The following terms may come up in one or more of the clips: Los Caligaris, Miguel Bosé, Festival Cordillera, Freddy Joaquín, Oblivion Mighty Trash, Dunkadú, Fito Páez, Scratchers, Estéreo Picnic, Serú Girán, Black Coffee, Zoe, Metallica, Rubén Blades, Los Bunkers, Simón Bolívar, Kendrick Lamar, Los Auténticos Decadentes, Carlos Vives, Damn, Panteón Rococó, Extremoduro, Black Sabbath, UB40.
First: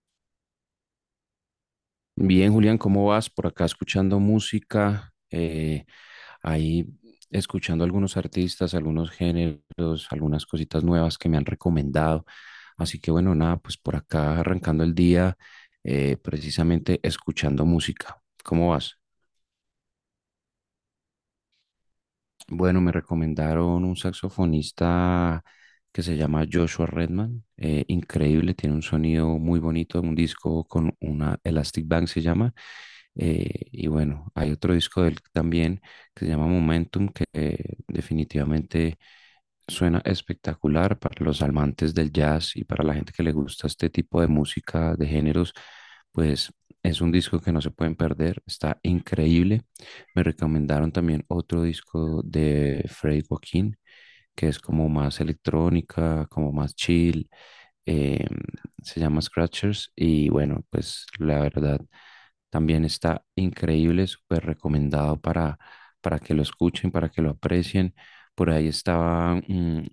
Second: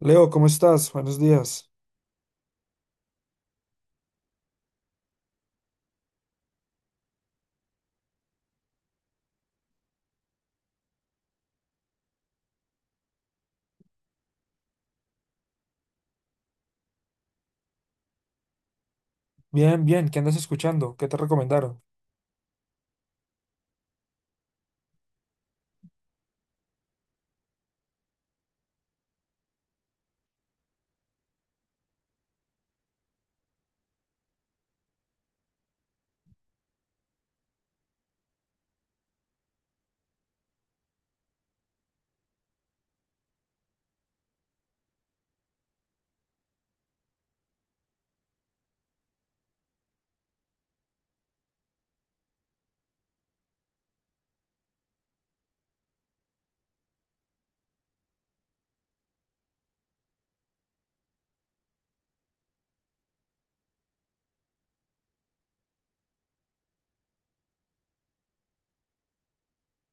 Leo, ¿cómo estás? Buenos días. Bien, Julián, ¿cómo vas? Por acá escuchando música, ahí escuchando algunos artistas, algunos géneros, algunas cositas nuevas que me han recomendado. Así que bueno, nada, pues por acá arrancando el día, precisamente escuchando música. ¿Cómo vas? Bien, bien, ¿qué andas escuchando? ¿Qué te recomendaron? Bueno, me recomendaron un saxofonista que se llama Joshua Redman. Increíble, tiene un sonido muy bonito, un disco con una Elastic Band se llama. Y bueno, hay otro disco de él también que se llama Momentum, que definitivamente suena espectacular para los amantes del jazz y para la gente que le gusta este tipo de música, de géneros, pues es un disco que no se pueden perder, está increíble. Me recomendaron también otro disco de Freddy Joaquín, que es como más electrónica, como más chill. Eh, se llama Scratchers y bueno, pues la verdad también está increíble, súper recomendado para que lo escuchen, para que lo aprecien. Por ahí estaba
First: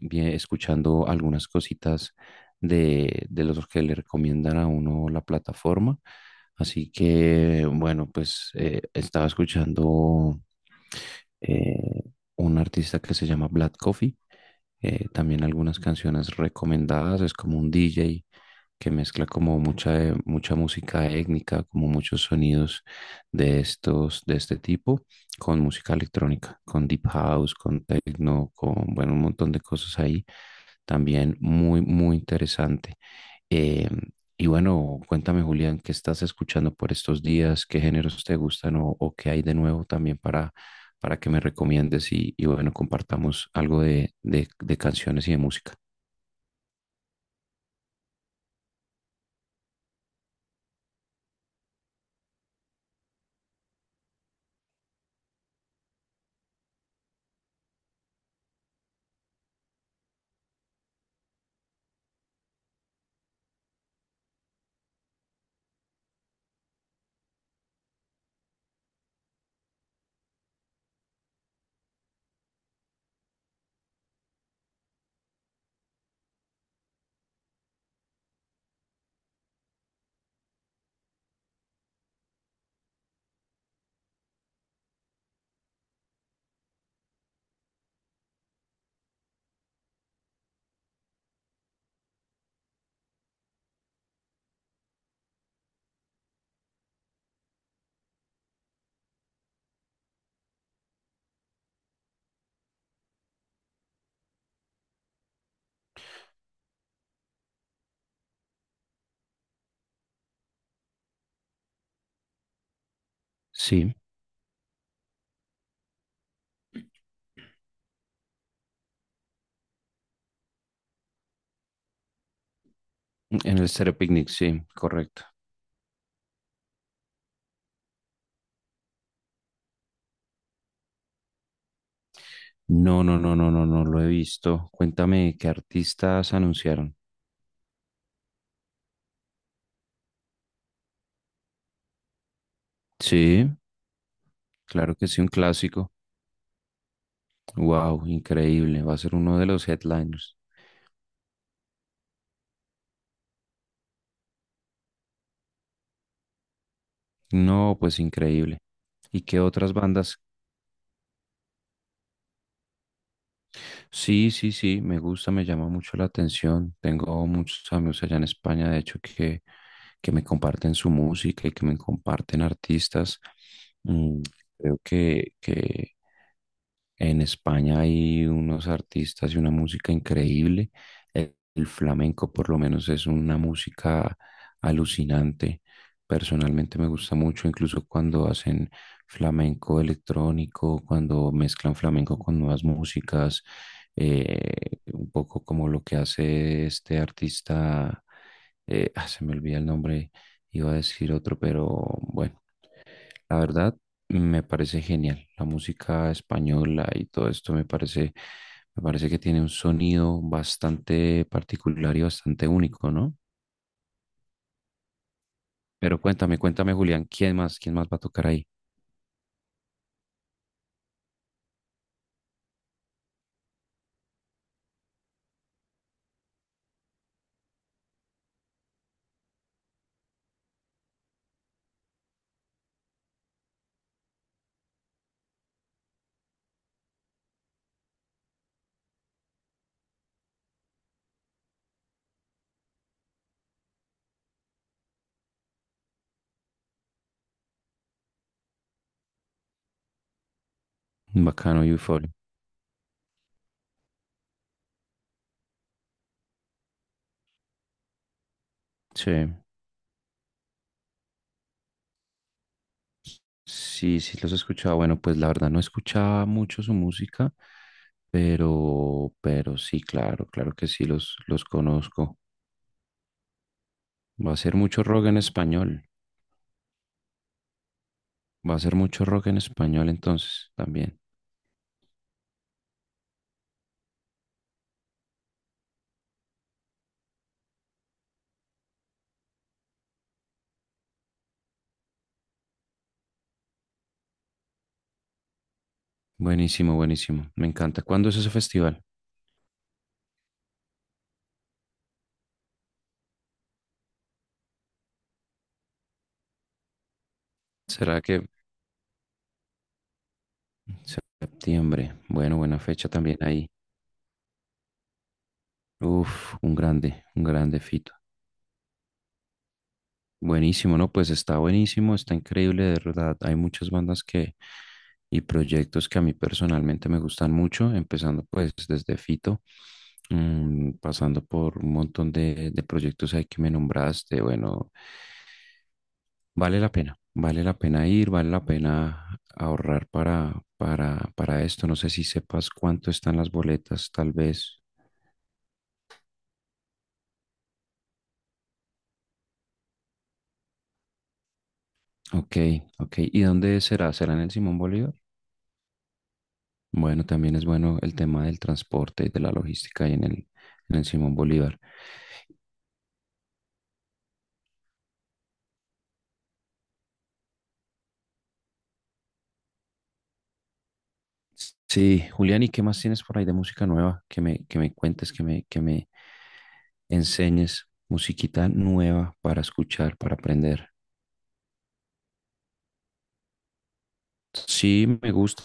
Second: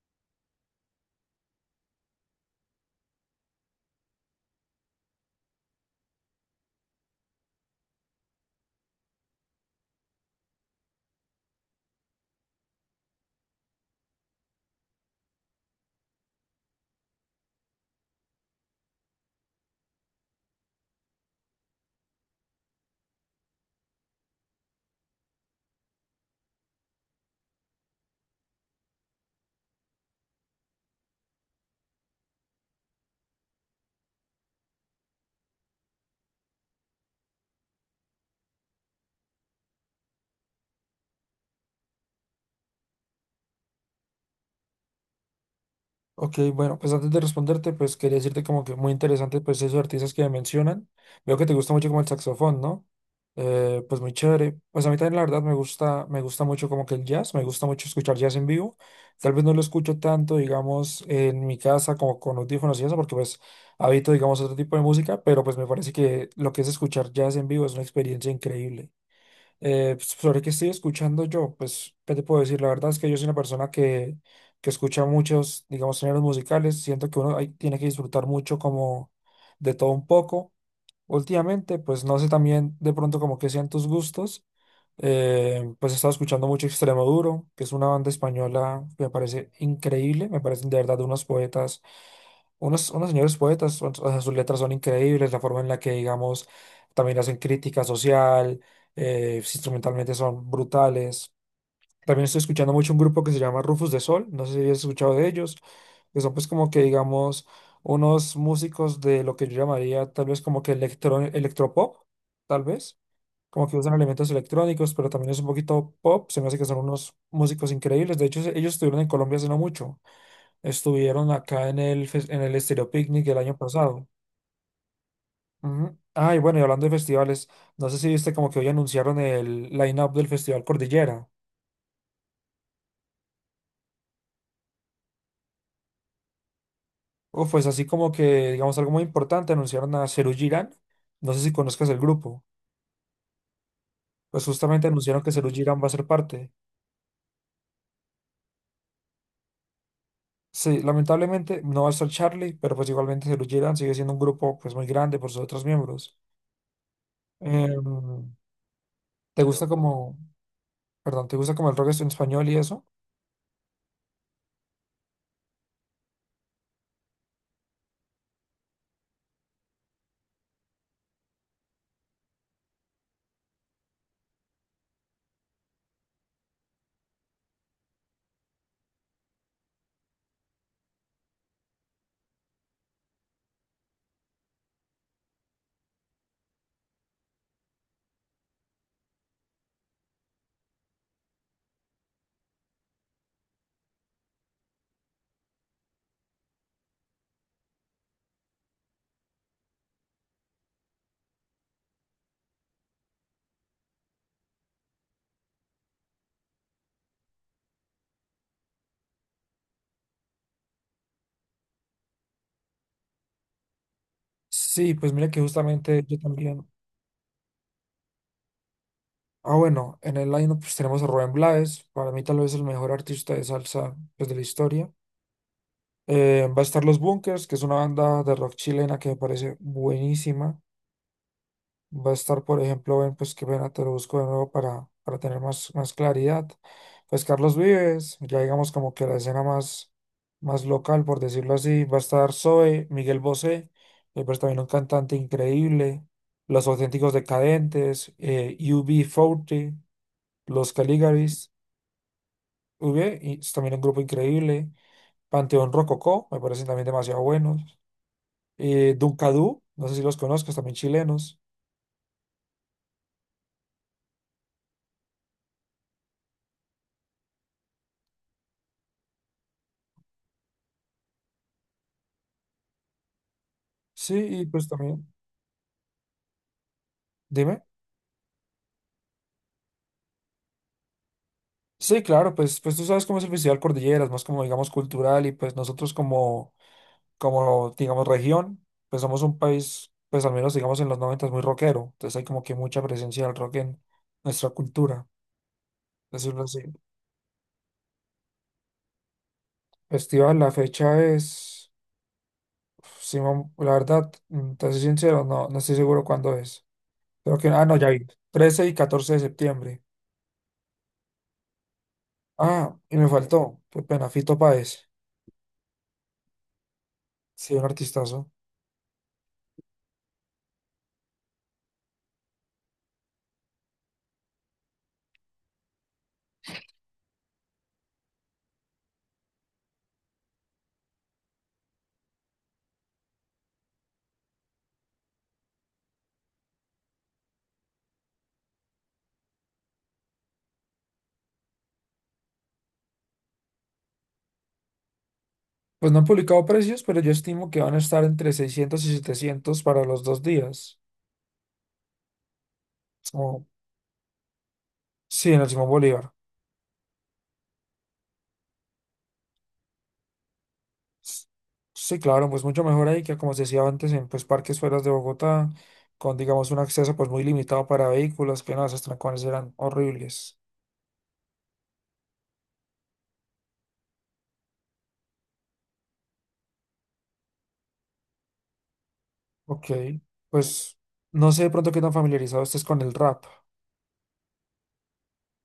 bien, escuchando algunas cositas de los que le recomiendan a uno la plataforma. Así que bueno, pues estaba escuchando eh, un artista que se llama Black Coffee. También algunas canciones recomendadas. Es como un DJ que mezcla como mucha música étnica, como muchos sonidos de estos, de este tipo, con música electrónica, con deep house, con techno, con, bueno, un montón de cosas ahí. También muy, muy interesante. Eh, y bueno, cuéntame, Julián, ¿qué estás escuchando por estos días? ¿Qué géneros te gustan o qué hay de nuevo también para que me recomiendes y bueno, compartamos algo de canciones y de música. Ok, bueno, pues antes de responderte, pues quería decirte como que muy interesante pues esos artistas que me mencionan. Veo que te gusta mucho como el saxofón, ¿no? Pues muy chévere. Pues a mí también la verdad me gusta mucho como que el jazz, me gusta mucho escuchar jazz en vivo. Tal vez no lo escucho tanto, digamos, en mi casa como con audífonos y eso, porque pues habito, digamos, otro tipo de música, pero pues me parece que lo que es escuchar jazz en vivo es una experiencia increíble. Pues, sobre qué estoy escuchando yo, pues, ¿qué te puedo decir? La verdad es que yo soy una persona que escucha muchos, digamos, géneros musicales. Siento que uno tiene que disfrutar mucho como de todo un poco. Últimamente, pues, no sé también de pronto como que sean tus gustos. Pues he estado escuchando mucho Extremoduro, que es una banda española que me parece increíble. Me parecen de verdad unos poetas, unos señores poetas, o sea, sus letras son increíbles, la forma en la que, digamos, también hacen crítica social, instrumentalmente son brutales. También estoy escuchando mucho un grupo que se llama Rufus de Sol, no sé si has escuchado de ellos, que son pues como que, digamos, unos músicos de lo que yo llamaría tal vez como que electro, electropop, tal vez. Como que usan Sí, elementos electrónicos, pero también es un poquito pop. Se me hace que son unos músicos increíbles. De hecho, ellos estuvieron en Colombia hace no mucho. Estuvieron acá en el, en el Estéreo Picnic el año en el Stereo pasado. Picnic, sí, correcto. Ujú. Ah, y bueno, y hablando de festivales, no sé si viste como que hoy anunciaron el line-up del Festival Cordillera. No, no, no, no, no, no lo he visto. Cuéntame qué artistas anunciaron. O pues así como que, digamos, algo muy importante, anunciaron a Serú Girán. No sé si conozcas el grupo. Sí, Pues justamente claro que sí, anunciaron un que Serú Girán va a clásico. ser parte. Wow, increíble. Va a ser uno de los headliners. Sí, lamentablemente no va a estar Charlie, pero pues igualmente Serú Girán sigue siendo un grupo pues muy grande por sus otros miembros. No, pues Em, increíble. ¿Y qué ¿Te gusta otras como, bandas? perdón, te gusta como el rock en español y eso? Sí, sí, sí, me gusta, me llama mucho la atención. Tengo muchos amigos allá en España, de hecho, que me comparten su música y que me comparten artistas. Mm, creo que en España hay unos artistas y una música increíble. El flamenco por lo menos es una música alucinante. Personalmente me gusta mucho, incluso cuando hacen flamenco electrónico, cuando mezclan flamenco con nuevas músicas, un poco como lo que hace este artista, se me olvida el nombre, iba a decir otro, pero bueno, la verdad, me parece genial. La música española y todo esto me parece que tiene un sonido bastante particular y bastante único, ¿no? Sí, pues mira que Pero justamente yo cuéntame, también. cuéntame, Julián, quién más va a tocar ahí? Ah, bueno, en el line pues, tenemos a Rubén Blades, para mí tal vez el mejor artista de salsa pues, de la historia. Va a estar Los Bunkers, que es una banda de rock chilena que me parece buenísima. Va a estar, por ejemplo, ven, pues que pena, te lo busco de nuevo para tener más claridad. Pues Carlos Vives, ya digamos como que la escena más local, por decirlo así. Va a estar Zoe, Miguel Bosé, pues también un cantante increíble. Los Auténticos Decadentes, U B 40, Los Caligaris. Bacano, Euforia. V, y es también un grupo increíble. Panteón Rococó, me parecen también demasiado buenos. Sí, Dunkadú, no sé si los conozcas, también chilenos. sí, sí los escuchaba. Bueno, pues la verdad no escuchaba mucho su música, pero sí, claro, claro que sí los conozco. Sí, Va a y ser pues mucho también, rock en español. dime. Va a ser mucho rock en español entonces también. Sí, claro, pues, pues tú sabes cómo es el Festival Cordilleras, más como digamos cultural y pues nosotros como digamos región, pues somos un país, pues al menos digamos en los noventas muy rockero, entonces hay como que mucha presencia del rock en nuestra cultura, decirlo así. Buenísimo, buenísimo. Me encanta. ¿Cuándo es ese festival? Festival, la fecha es, uf, sí, la verdad, te soy sincero, no, no estoy seguro cuándo es. Creo que, ah, no, ya ¿Será vi. que 13 y 14 de septiembre. septiembre? Bueno, buena Ah, fecha y me también ahí. faltó. Qué pena, Fito Páez. Uf, un Sí, grande un Fito. artistazo. Buenísimo, ¿no? Pues está buenísimo, está increíble, de verdad. Hay muchas bandas que y proyectos que a mí personalmente me gustan mucho, empezando pues desde Fito, pasando por un montón de proyectos ahí que me nombraste, bueno. Vale la pena ir, vale la pena ahorrar para esto. No sé si sepas cuánto están las boletas, tal vez. Pues no han publicado precios, pero yo estimo que van a estar entre 600 y 700 para los 2 días. Ok, ok. ¿Y Como, dónde será? ¿Será en el Simón Bolívar? sí, en el Simón Bolívar. Bueno, también es bueno el tema del transporte y de la logística ahí en el Simón S- Bolívar. Sí, claro, pues mucho mejor ahí que, como se decía antes, en pues, parques fuera de Bogotá, con, digamos, un acceso pues muy limitado para vehículos, que no, esos trancones eran horribles. Sí, Julián, ¿y qué más tienes por ahí de música nueva? Que me cuentes, que me enseñes musiquita nueva para Ok, escuchar, para aprender. pues no sé de pronto qué tan familiarizado estés con el rap. Sí, me gusta.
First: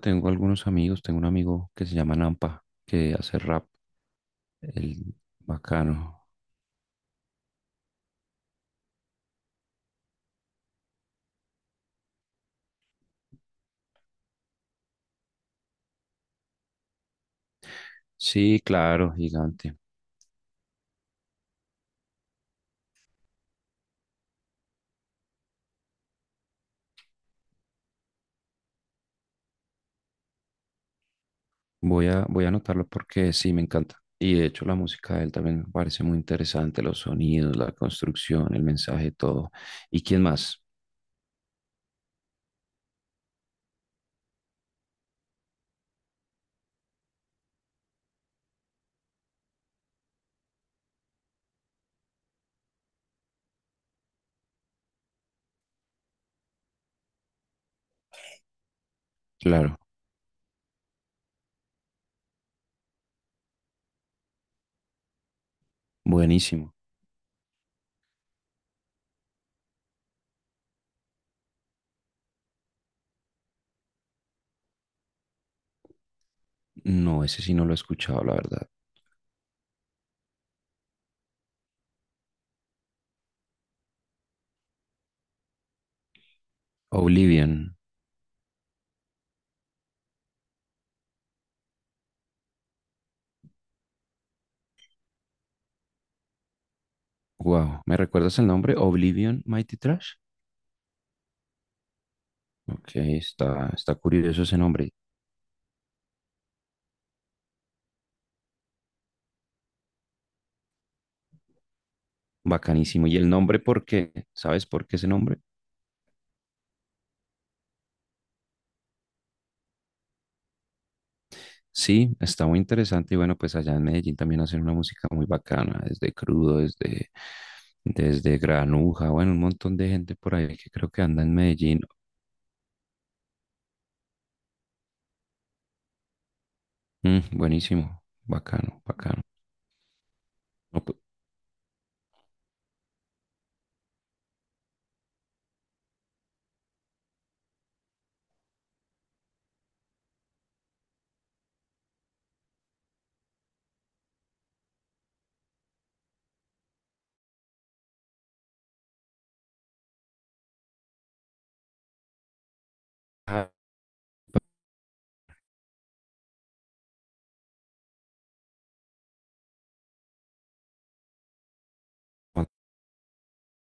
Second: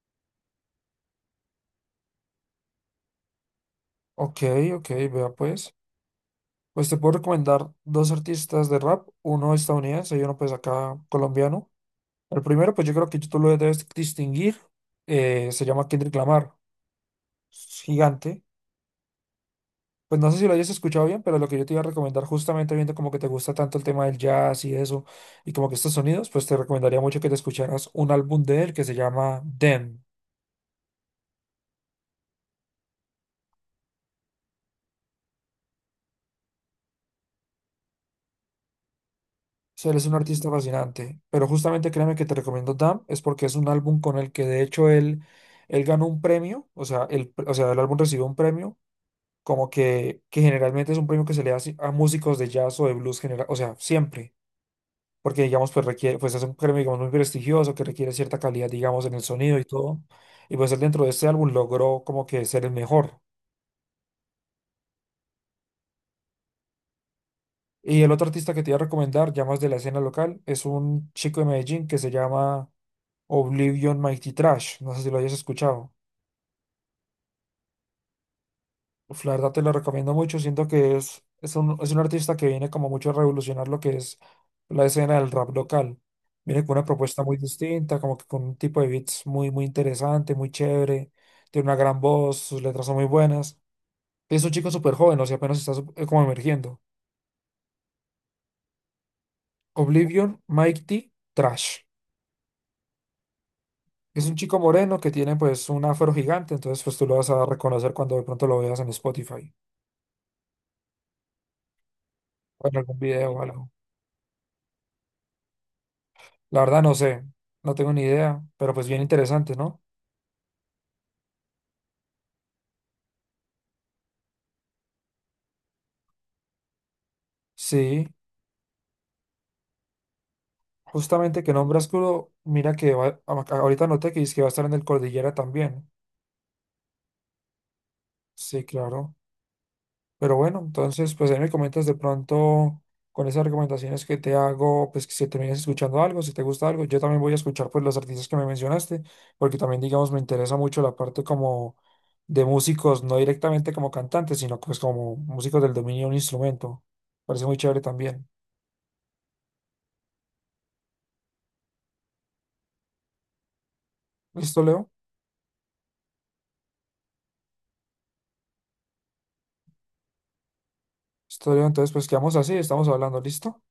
Tengo algunos amigos. Tengo un amigo que se llama Nampa, que hace rap. Ok, ok, El vea pues. bacano. Pues te puedo recomendar dos artistas de rap, uno estadounidense y uno pues acá colombiano. El primero, pues yo creo que tú lo debes distinguir, se llama Kendrick Lamar, es gigante. Sí, claro, gigante. Pues no sé si lo hayas escuchado bien, pero lo que yo te iba a recomendar, justamente viendo como que te gusta tanto el tema del jazz y eso, y como que estos sonidos, pues te recomendaría mucho que te escucharas un álbum de él que se llama Them. Voy a anotarlo porque sí, me encanta. Y de hecho la música de él también me parece muy interesante, los sonidos, la construcción, el mensaje, todo. Sí, él ¿Y es un quién artista más? fascinante, pero justamente créeme que te recomiendo Damn, es porque es un álbum con el que de hecho él, él ganó un premio, o sea, o sea, el álbum recibió un premio, como que generalmente es un premio que se le hace a músicos de jazz o de blues general, o sea, siempre, porque digamos, pues requiere, pues es un premio, digamos, muy prestigioso, que requiere cierta calidad, digamos, en el sonido y Claro, todo, y pues él dentro de este álbum logró como que ser el mejor. buenísimo. Y el otro artista que te iba a recomendar, ya más de la escena local, es un chico de Medellín que se llama... Oblivion Mighty Trash. No sé si lo hayas escuchado. No, ese sí no lo he escuchado, la verdad. Uf, la verdad te lo recomiendo mucho. Siento que es un artista que viene como mucho a revolucionar lo que es la escena del rap local. Viene con una propuesta muy Oblivion. distinta, como que con un tipo de beats muy, muy interesante, muy chévere. Tiene una gran voz, sus letras son muy buenas. Es un chico súper joven, o sea, apenas está como emergiendo. Wow, ¿me recuerdas el nombre? Oblivion Mighty Trash. Oblivion Mighty Trash. Ok, está Es un curioso chico ese nombre. moreno que tiene pues un afro gigante, entonces pues tú lo vas a reconocer cuando de pronto lo veas en Spotify o en algún Bacanísimo. Y el video o nombre, algo. ¿por qué? ¿Sabes por qué ese nombre? La verdad no sé, no tengo ni idea, pero pues bien interesante, ¿no? Sí, está muy interesante. Y bueno, pues allá en Medellín también hacen una música muy bacana, desde Crudo, desde, Sí, desde Granuja, bueno, un montón de gente por ahí que creo que anda en justamente que Medellín. nombras Curo, mira que ahorita noté que dice que va a estar en el Cordillera también. Mm, buenísimo, Sí, bacano, claro. bacano. Pero bueno, No, pues, entonces pues ahí me comentas de pronto con esas recomendaciones que te hago, pues que si terminas escuchando algo, si te gusta algo, yo también voy a escuchar pues los artistas que me mencionaste, porque también digamos me interesa mucho la parte como de músicos, no directamente como cantantes, sino pues como músicos del dominio de un instrumento. Parece muy chévere también. ah, ¿Listo, Leo? Estoy bien, entonces pues quedamos así, estamos hablando, ¿listo?